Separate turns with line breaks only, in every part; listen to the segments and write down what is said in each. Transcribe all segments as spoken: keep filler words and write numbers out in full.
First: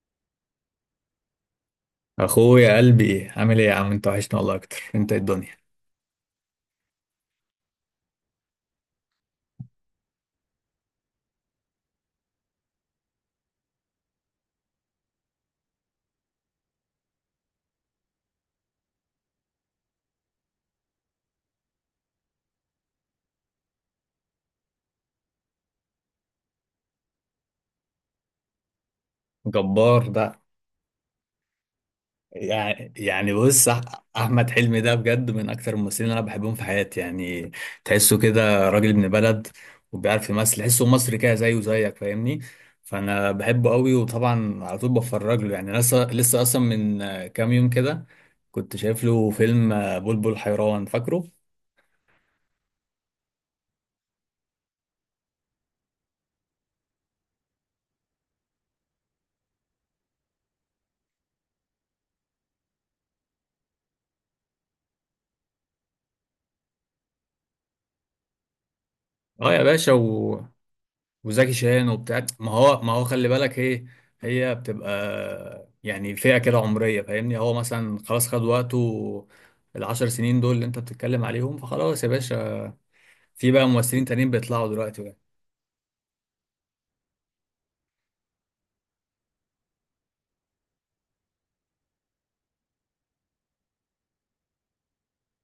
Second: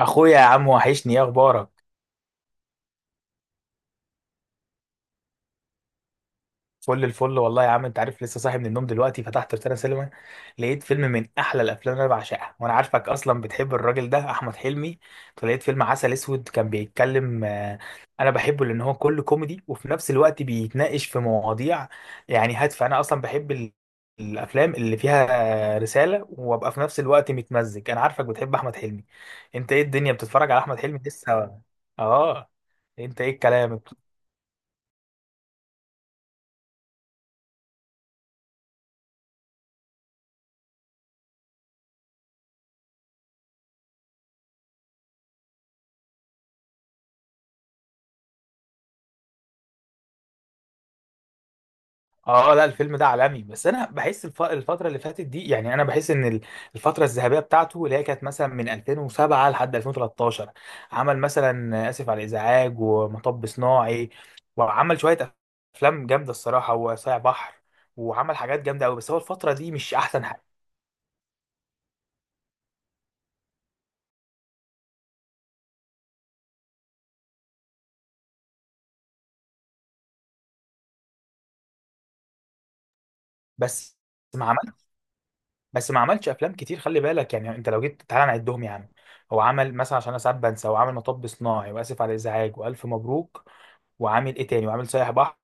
اخويا يا عم، وحشني. ايه اخبارك؟
اخويا، قلبي عامل ايه يا عم؟ انت وحشنا والله اكتر. انت إيه الدنيا،
فل الفل والله يا عم، انت عارف، لسه صاحي من النوم. دلوقتي فتحت روتانا سينما، لقيت فيلم من احلى الافلام اللي انا بعشقها، وانا عارفك اصلا بتحب الراجل ده، احمد حلمي. فلقيت فيلم عسل اسود كان بيتكلم. آه، انا بحبه لان هو كله كوميدي، وفي نفس الوقت بيتناقش في مواضيع يعني هادفه. انا اصلا بحب ال- الافلام اللي فيها آه، رساله، وابقى في نفس الوقت متمزج. انا عارفك بتحب احمد حلمي. انت ايه
جبار
الدنيا،
ده.
بتتفرج على احمد حلمي لسه؟ اه.
يعني
انت ايه
يعني بص،
الكلام؟
أح- احمد حلمي ده بجد من اكتر الممثلين اللي انا بحبهم في حياتي يعني. تحسه كده راجل ابن بلد وبيعرف يمثل، تحسه مصري كده زيه زيك، فاهمني. فانا بحبه قوي وطبعا على طول بتفرج له يعني. لسه لسه اصلا من آه، كام يوم كده كنت شايف له فيلم، آه، بلبل حيران، فاكره.
اه، لا، الفيلم ده عالمي. بس انا بحس الف... الفتره اللي فاتت دي، يعني انا بحس ان ال- الفتره الذهبيه بتاعته، اللي هي كانت مثلا من ألفين وسبعة لحد ألفين وثلاثة عشر. عمل مثلا اسف على الازعاج، ومطب صناعي، وعمل شويه افلام جامده الصراحه، وصايع بحر، وعمل حاجات جامده قوي. بس هو
اه
الفتره
يا
دي
باشا،
مش احسن حاجه.
وزكي شان وبتاع. ما هو ما هو خلي بالك ايه، هي بتبقى يعني فئة كده عمرية فاهمني. هو مثلا خلاص خد وقته، العشر سنين دول اللي انت بتتكلم عليهم، فخلاص يا باشا. في بقى
بس
ممثلين تانيين
ما
بيطلعوا
عمل
دلوقتي بقى.
بس ما عملش افلام كتير، خلي بالك، يعني انت لو جيت تعالى نعدهم يا عم. هو عمل مثلا، عشان انا ساعات بنسى، هو عمل مطب صناعي، واسف على الازعاج، والف مبروك، وعامل ايه تاني، وعامل سايح بحر،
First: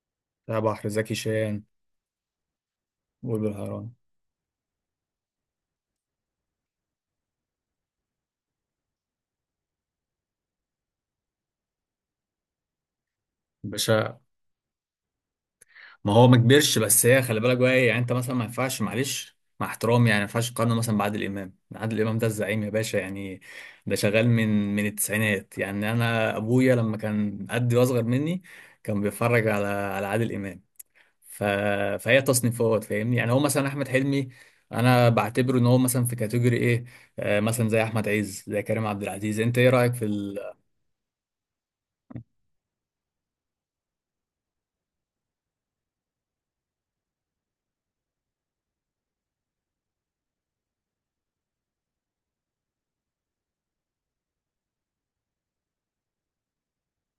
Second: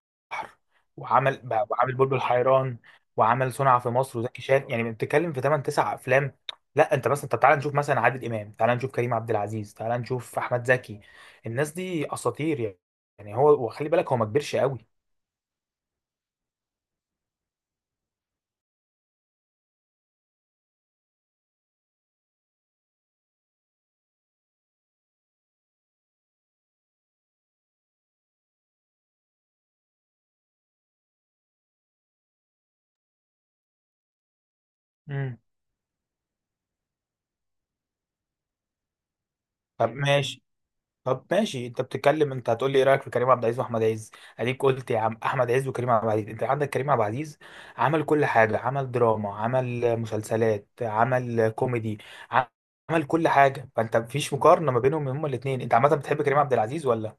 بتاع بحر، زكي
وعمل
شان،
بقى- وعامل بلبل حيران، وعمل
بلبل
صنع في
حيران.
مصر، وزكي شان، يعني بتتكلم في ثمانية تسعة افلام. لا، انت مثلا طب تعالى نشوف مثلا عادل امام، تعالى نشوف كريم عبد العزيز، تعالى نشوف احمد زكي. الناس دي اساطير يعني. يعني هو، وخلي بالك، هو
باشا،
ما كبرش قوي.
ما هو ما كبرش، بس هي خلي بالك بقى ايه. يعني انت مثلا ما ينفعش، معلش مع احترامي، يعني ما ينفعش تقارنه مثلا بعادل امام. عادل امام ده الزعيم يا باشا يعني، ده شغال من من التسعينات يعني. انا ابويا لما كان قدي واصغر مني كان بيتفرج على على عادل امام. ف... فهي تصنيفات فاهمني. يعني هو مثلا احمد حلمي انا
امم.
بعتبره ان هو مثلا في كاتيجوري ايه، آه مثلا زي احمد عز، زي كريم عبد العزيز. انت ايه
طب
رايك في...
ماشي، طب ماشي، انت بتتكلم، انت هتقول لي ايه رايك في كريم عبد العزيز واحمد عز؟ اديك قلت يا عم احمد عز وكريم عبد العزيز. انت عندك كريم عبد العزيز، عمل كل حاجه، عمل دراما، عمل مسلسلات، عمل كوميدي، عمل كل حاجه. فانت مفيش مقارنه ما بينهم هما الاثنين. انت عامه بتحب كريم عبد العزيز ولا؟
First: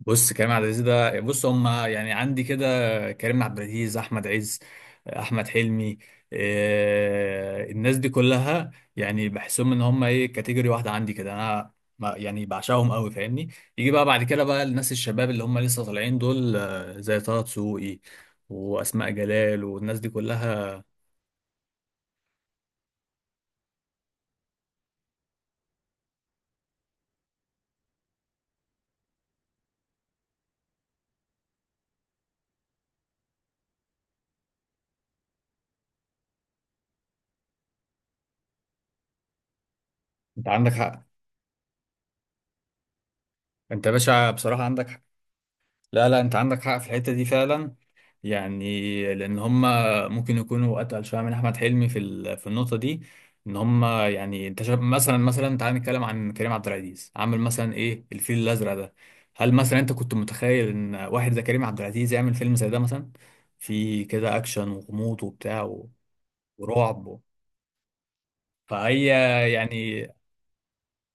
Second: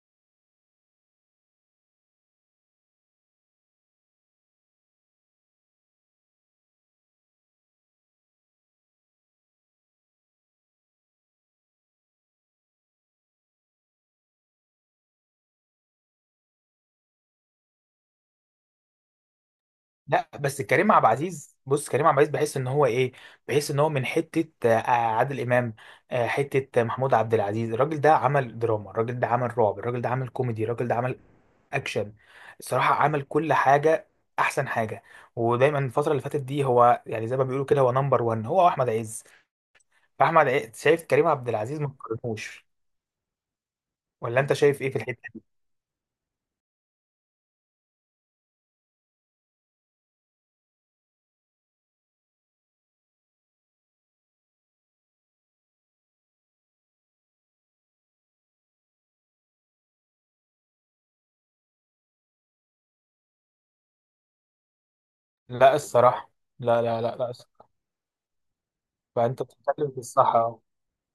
بص كريم عبد العزيز ده، بص، هم يعني عندي كده: كريم عبد العزيز، احمد عز، احمد حلمي. إيه الناس دي كلها يعني بحسهم ان هم ايه، كاتيجوري واحده عندي كده انا. ما- يعني بعشقهم قوي فاهمني. يجي بقى بعد كده بقى الناس الشباب اللي هم لسه طالعين دول، آه، زي طه دسوقي واسماء جلال والناس دي
لا، بس
كلها.
كريم عبد العزيز، بص، كريم عبد العزيز بحس ان هو ايه، بحس ان هو من حته آه، عادل امام، آه، حته محمود عبد العزيز. الراجل ده عمل دراما، الراجل ده عمل رعب، الراجل ده عمل كوميدي، الراجل ده عمل اكشن، الصراحه عمل كل حاجه. احسن حاجه. ودايما الفتره اللي فاتت دي هو، يعني زي ما بيقولوا كده، هو نمبر واحد، هو احمد عز. فاحمد
انت
عز
عندك
شايف
حق.
كريم عبد العزيز، ما تقارنوش.
انت يا باشا
ولا انت
بصراحه
شايف
عندك
ايه في
حق.
الحته
لا لا، انت عندك حق في الحته دي فعلا. يعني لان هم ممكن يكونوا اتقل شويه من احمد حلمي في ال- في النقطه دي. ان هم يعني انت شايف مثلا، مثلا تعال نتكلم عن كريم عبد العزيز، عامل مثلا ايه الفيل الازرق ده. هل مثلا انت كنت متخيل ان واحد زي كريم عبد العزيز يعمل فيلم زي ده مثلا، في كده اكشن وغموض
دي؟
وبتاع
لا
و-
الصراحه، لا، لا، لا،
ورعب.
لا،
فهي
فانت بتتكلم في
يعني،
الصح.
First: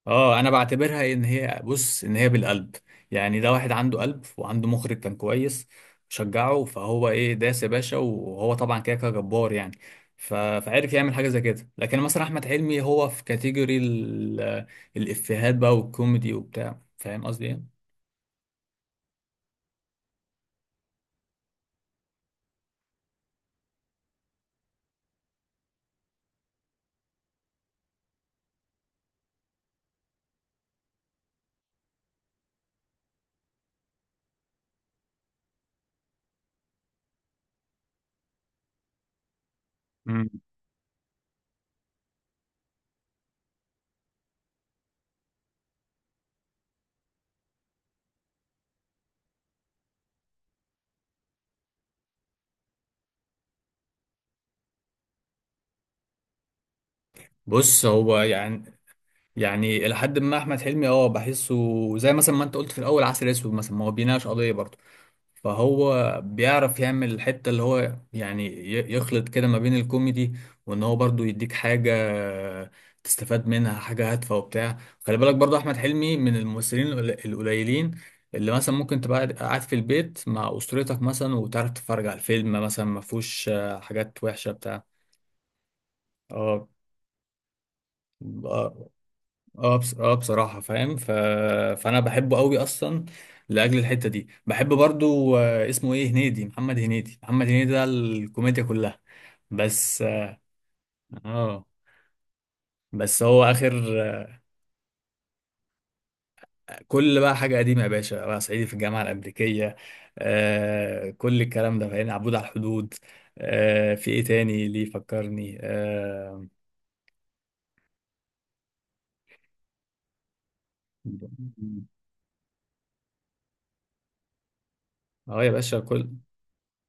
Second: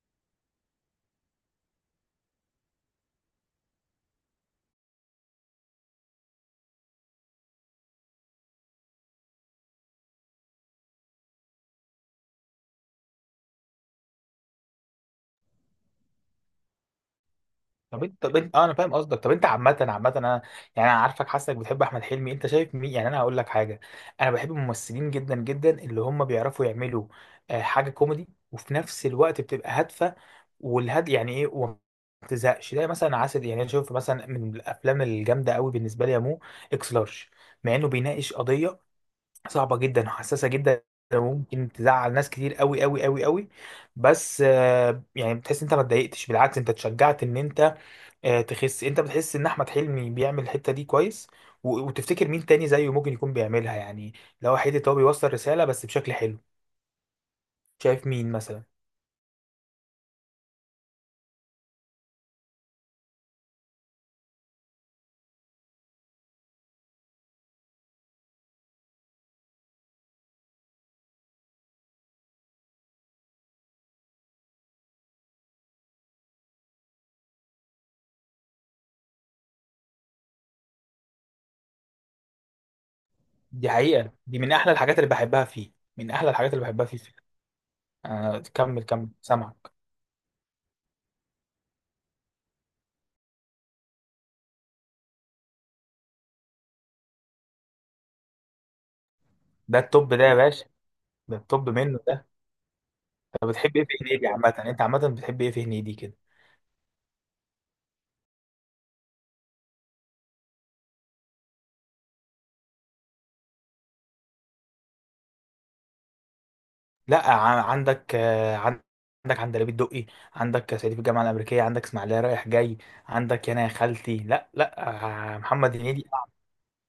اه انا بعتبرها ان هي، بص، ان هي بالقلب. يعني ده واحد عنده قلب وعنده مخرج كان كويس شجعه، فهو ايه داس يا باشا. وهو طبعا كده كده جبار يعني، ف- فعرف يعمل حاجه زي كده. لكن مثلا احمد حلمي هو في كاتيجوري ال- الافيهات بقى والكوميدي وبتاع، فاهم قصدي ايه.
طب انت طب انت، اه، انا فاهم قصدك. طب انت عامة عامة انا، يعني انا عارفك حاسك بتحب احمد حلمي. انت شايف مين؟ يعني انا هقول لك حاجة. انا بحب الممثلين جدا جدا اللي هم بيعرفوا يعملوا آه، حاجة كوميدي، وفي نفس الوقت بتبقى هادفة، والهاد يعني ايه، وما تزهقش. ده مثلا عسل، يعني انا شايف مثلا من الافلام الجامدة قوي بالنسبة لي يا مو. اكس لارج، مع انه بيناقش قضية صعبة جدا
مم.
وحساسة جدا، وممكن تزعل ناس كتير قوي قوي قوي قوي. بس آه، يعني بتحس انت ما اتضايقتش، بالعكس انت اتشجعت، ان انت آه، تخس. انت بتحس ان احمد حلمي بيعمل الحته دي كويس، و... وتفتكر مين تاني زيه ممكن يكون بيعملها يعني، لو حته هو بيوصل رساله بس بشكل حلو.
بص
شايف
هو
مين مثلا؟
يعني، يعني الى حد ما احمد حلمي اه بحسه، زي مثلا ما انت قلت في الاول، عسل اسود مثلا ما هو بيناقش قضيه برضه. فهو بيعرف يعمل الحتة اللي هو يعني ي- يخلط كده ما بين الكوميدي، وان هو برضو يديك حاجة تستفاد منها، حاجة هادفة وبتاع. خلي بالك برضو احمد حلمي من الممثلين القل- القليلين اللي مثلا ممكن تبقى قاعد قاعد في البيت مع اسرتك مثلا وتعرف تتفرج على الفيلم، مثلا ما فيهوش
دي
آه،
حقيقه،
حاجات
دي
وحشة
من احلى
بتاع.
الحاجات اللي بحبها فيه، من احلى الحاجات اللي بحبها فيه. آه، كمل
اه
كمل، سامعك.
اه، بص... اه بصراحة فاهم. ف... فأنا بحبه قوي أصلا لأجل الحتة دي. بحب برضو، آه، اسمه إيه، هنيدي، محمد هنيدي. محمد هنيدي ده الكوميديا كلها
ده
بس.
التوب ده يا باشا، ده
اه.
التوب منه ده.
بس هو
طب بتحب ايه في
آخر
هنيدي؟
آه،
عامه انت عامه بتحب ايه في هنيدي كده؟
كل بقى حاجة قديمة يا باشا: بقى صعيدي في الجامعة الأمريكية، آه كل الكلام ده. فاهم، عبود على الحدود، آه في إيه تاني ليه فكرني آه...
لا، ع- عندك آه، عن- عندك عندليب الدقي، عندك صعيدي في الجامعه الامريكيه، عندك اسماعيليه رايح جاي، عندك يانا يا خالتي. لا، لا، آه،
اه يا
محمد
باشا.
هنيدي.
كل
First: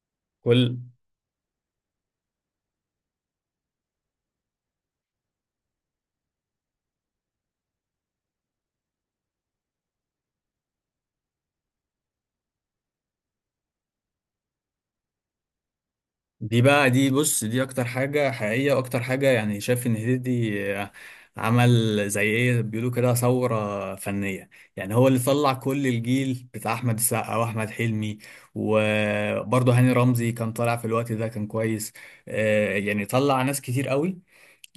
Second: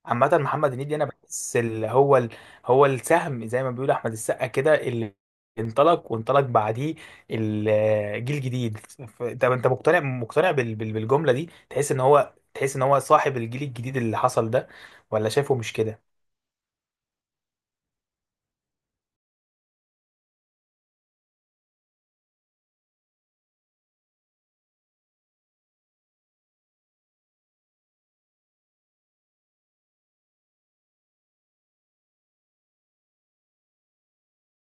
عامة محمد
كل
هنيدي، أنا بحس اللي هو ال... هو السهم، زي ما بيقول أحمد السقا كده، اللي انطلق وانطلق بعديه، الجيل الجديد. ف- طب أنت مقتنع مقتنع بال... بال... بالجملة دي، تحس إن هو تحس إن هو صاحب الجيل الجديد اللي حصل ده، ولا شايفه مش كده؟
دي بقى، دي بص، دي اكتر حاجة حقيقية واكتر حاجة. يعني شايف ان هنيدي آه، عمل زي ايه بيقولوا كده، ثورة فنية. يعني هو اللي طلع كل الجيل بتاع احمد السقا واحمد حلمي، وبرضه هاني رمزي كان طالع في الوقت ده كان كويس. آه، يعني طلع ناس كتير قوي،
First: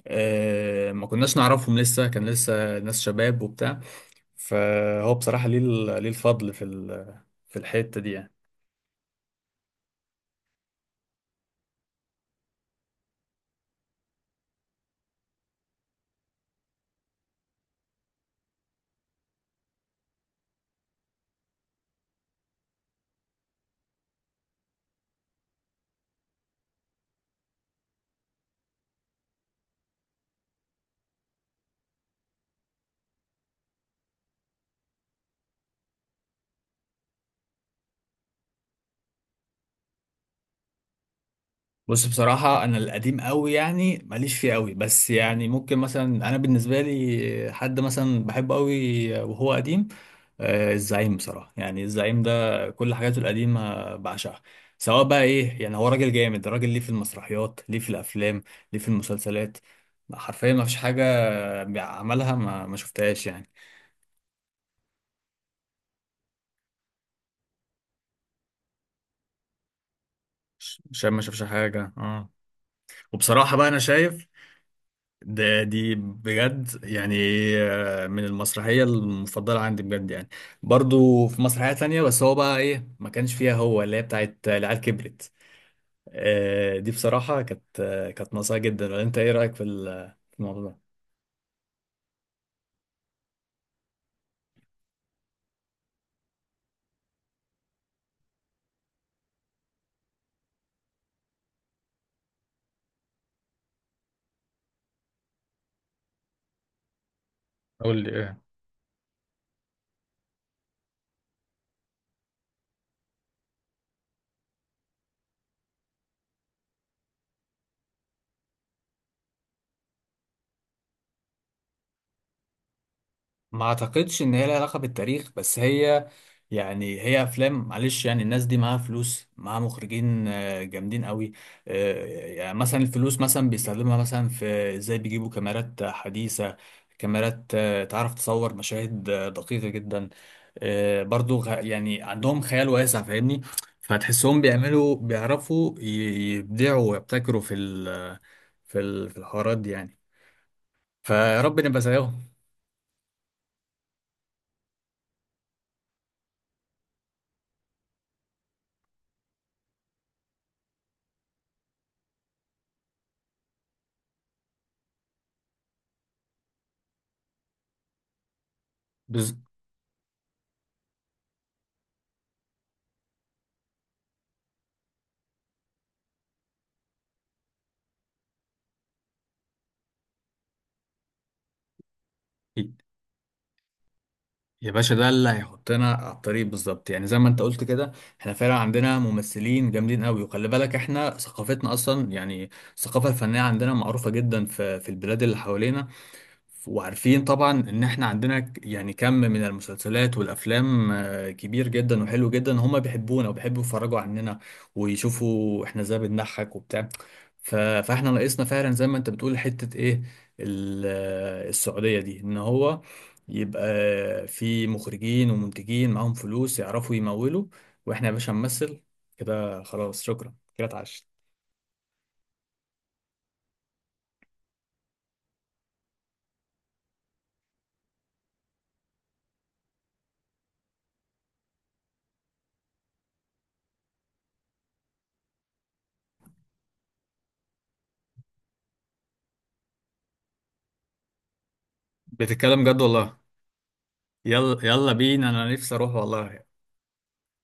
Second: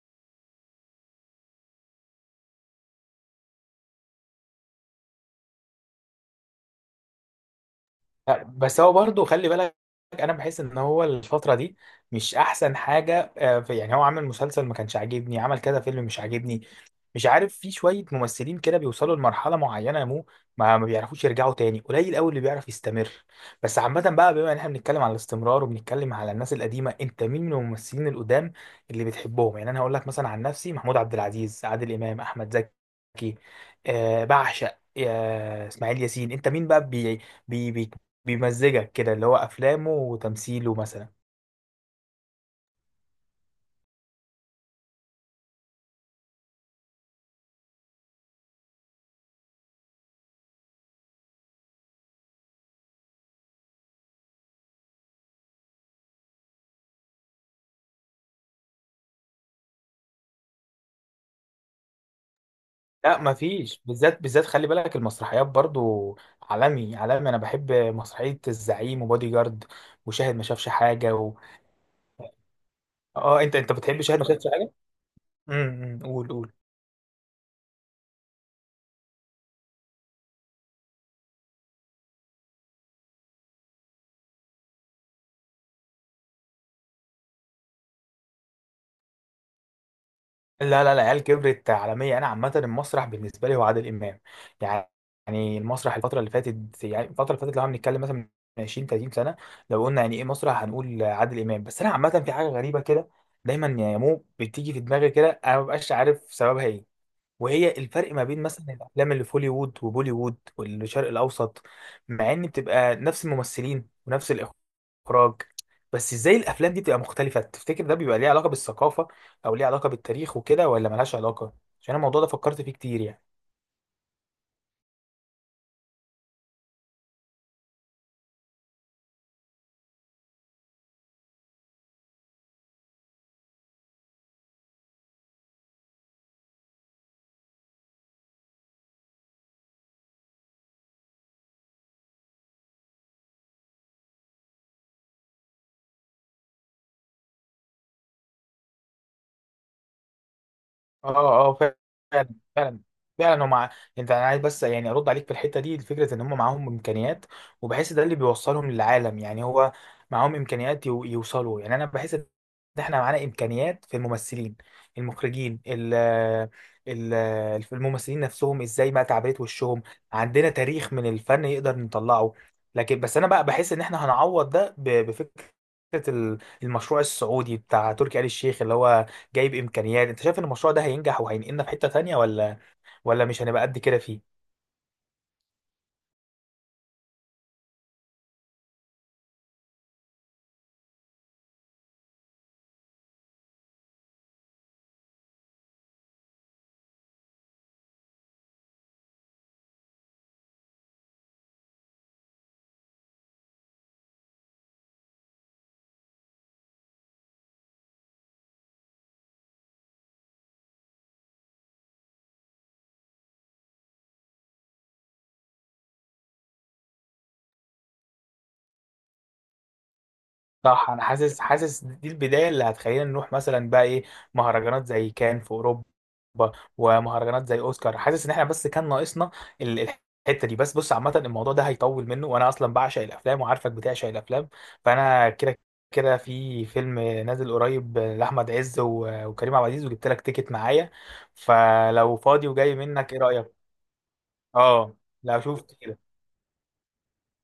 آه، ما كناش نعرفهم لسه، كان لسه ناس شباب وبتاع. فهو بصراحة ليه ال- ليه الفضل في ال- في الحتة دي يعني.
لا، بس هو برضه خلي بالك، انا بحس ان هو الفتره دي مش احسن حاجه. آه، في- يعني هو عمل مسلسل ما كانش عاجبني، عمل كذا فيلم مش عاجبني، مش عارف. في شويه ممثلين كده بيوصلوا لمرحله معينه يا مو، ما ما بيعرفوش يرجعوا تاني. قليل قوي اللي بيعرف يستمر. بس عامه بقى، بما ان احنا بنتكلم على الاستمرار وبنتكلم على الناس القديمه، انت مين من الممثلين القدام اللي بتحبهم؟ يعني انا هقول لك مثلا عن نفسي، محمود عبد العزيز، عادل امام، احمد زكي، آه بعشق، آه اسماعيل ياسين. انت مين بقى، بي بيمزجك كده، اللي هو افلامه وتمثيله مثلا؟
بص، بصراحة أنا القديم قوي يعني ماليش فيه قوي، بس يعني ممكن مثلا، أنا بالنسبة لي حد مثلا بحبه قوي وهو قديم، آه، الزعيم بصراحة يعني. الزعيم ده كل حاجاته القديمة بعشقها، سواء بقى إيه يعني. هو راجل جامد، راجل ليه في المسرحيات، ليه في الأفلام، ليه في المسلسلات. حرفيا ما فيش حاجة عملها ما, ما
لا،
شفتهاش يعني.
مفيش، بالذات بالذات خلي بالك المسرحيات برضو. عالمي عالمي، انا بحب مسرحية الزعيم، وبودي جارد، وشاهد ما شافش
ش- شايف
حاجة
ما
و...
شافش حاجة، اه.
اه، انت
وبصراحة بقى
انت
أنا
بتحب شاهد ما
شايف
شافش حاجة؟
ده،
امم،
دي
أمم، قول قول.
بجد يعني، آه، من المسرحية المفضلة عندي بجد يعني. برضو في مسرحية تانية بس هو بقى ايه ما كانش فيها، هو اللي هي بتاعت العيال كبرت. آه، دي بصراحة كانت آه، كانت ناقصة جدا، ولا انت ايه رأيك في ال- في الموضوع ده؟
لا، لا، العيال كبرت عالمية. أنا عامة المسرح بالنسبة لي هو عادل إمام يعني. يعني المسرح الفترة اللي فاتت، يعني الفترة اللي فاتت لو هنتكلم مثلا من عشرين تلاتين سنة، لو قلنا يعني إيه مسرح هنقول عادل إمام. بس أنا عامة في حاجة غريبة كده، دايما يا مو بتيجي في دماغي كده، أنا مبقاش عارف سببها إيه، وهي
قول لي
الفرق ما بين
ايه.
مثلا الافلام اللي في هوليوود وبوليوود والشرق الاوسط، مع ان بتبقى نفس الممثلين ونفس الاخراج، بس ازاي الافلام دي بتبقى مختلفه؟ تفتكر ده بيبقى ليه علاقه بالثقافه، او ليه علاقه بالتاريخ وكده، ولا ملهاش علاقه؟ عشان الموضوع ده فكرت فيه كتير يعني.
ما اعتقدش ان هي لها علاقه بالتاريخ، بس هي يعني هي افلام، معلش يعني الناس دي معاها فلوس، معاها مخرجين آه، جامدين قوي. آه، يعني مثلا الفلوس مثلا بيستخدمها مثلا في ازاي بيجيبوا كاميرات حديثه، كاميرات آه، تعرف تصور مشاهد آه، دقيقه جدا. آه، برضو غ- يعني عندهم خيال واسع فاهمني. فتحسهم بيعملوا بيعرفوا ي- يبدعوا ويبتكروا في ال- في ال- في الحوارات دي يعني.
اه،
فيا
اه،
رب نبقى زيهم.
فعلا، فعلا، فعلا، هم مع... انت انا عايز بس يعني ارد عليك في الحته دي، الفكره ان هم معاهم امكانيات، وبحس ده اللي بيوصلهم للعالم يعني. هو معاهم امكانيات يو... يوصلوا، يعني انا بحس ان احنا معانا امكانيات، في الممثلين، المخرجين، ال... ال... الممثلين نفسهم، ازاي بقى
بز-
تعبيرات وشهم. عندنا تاريخ من الفن يقدر نطلعه، لكن بس انا بقى بحس ان احنا هنعوض ده ب... بفكره ال- المشروع السعودي بتاع تركي آل الشيخ، اللي هو جايب امكانيات. انت شايف ان المشروع ده هينجح وهينقلنا في حتة تانية، ولا ولا مش هنبقى قد كده فيه؟
يا باشا ده اللي هيحطنا على الطريق بالظبط، يعني زي ما انت قلت كده. احنا فعلا عندنا ممثلين جامدين قوي، وخلي بالك احنا ثقافتنا اصلا يعني الثقافه الفنيه عندنا معروفه جدا في في البلاد اللي حوالينا. وعارفين طبعا ان احنا عندنا ك- يعني كم من المسلسلات والافلام آه، كبير جدا وحلو جدا، هما بيحبونا وبيحبوا يتفرجوا عننا ويشوفوا احنا ازاي بنضحك وبتاع. ف- فاحنا ناقصنا فعلا زي ما انت بتقول حتة ايه، ال- آه، السعودية دي. ان هو يبقى في مخرجين ومنتجين معاهم فلوس يعرفوا يمولوا، واحنا يا باشا نمثل كده خلاص، شكرا كده
صح، انا
اتعشت.
حاسس، حاسس دي البداية اللي هتخلينا نروح مثلا بقى ايه، مهرجانات زي كان في اوروبا، ومهرجانات زي اوسكار. حاسس ان احنا بس كان ناقصنا ال- الحتة دي. بس بص، عامة الموضوع ده هيطول منه، وانا اصلا بعشق الافلام وعارفك بتعشق الافلام. فانا كده كده، في فيلم نازل قريب لاحمد عز و- وكريم عبد العزيز، وجبت لك تيكت معايا، فلو فاضي
بتتكلم
وجاي
جد
منك
والله؟
ايه رأيك؟
يلا يلا
اه،
بينا،
لا
انا
شوف
نفسي اروح
كده.
والله.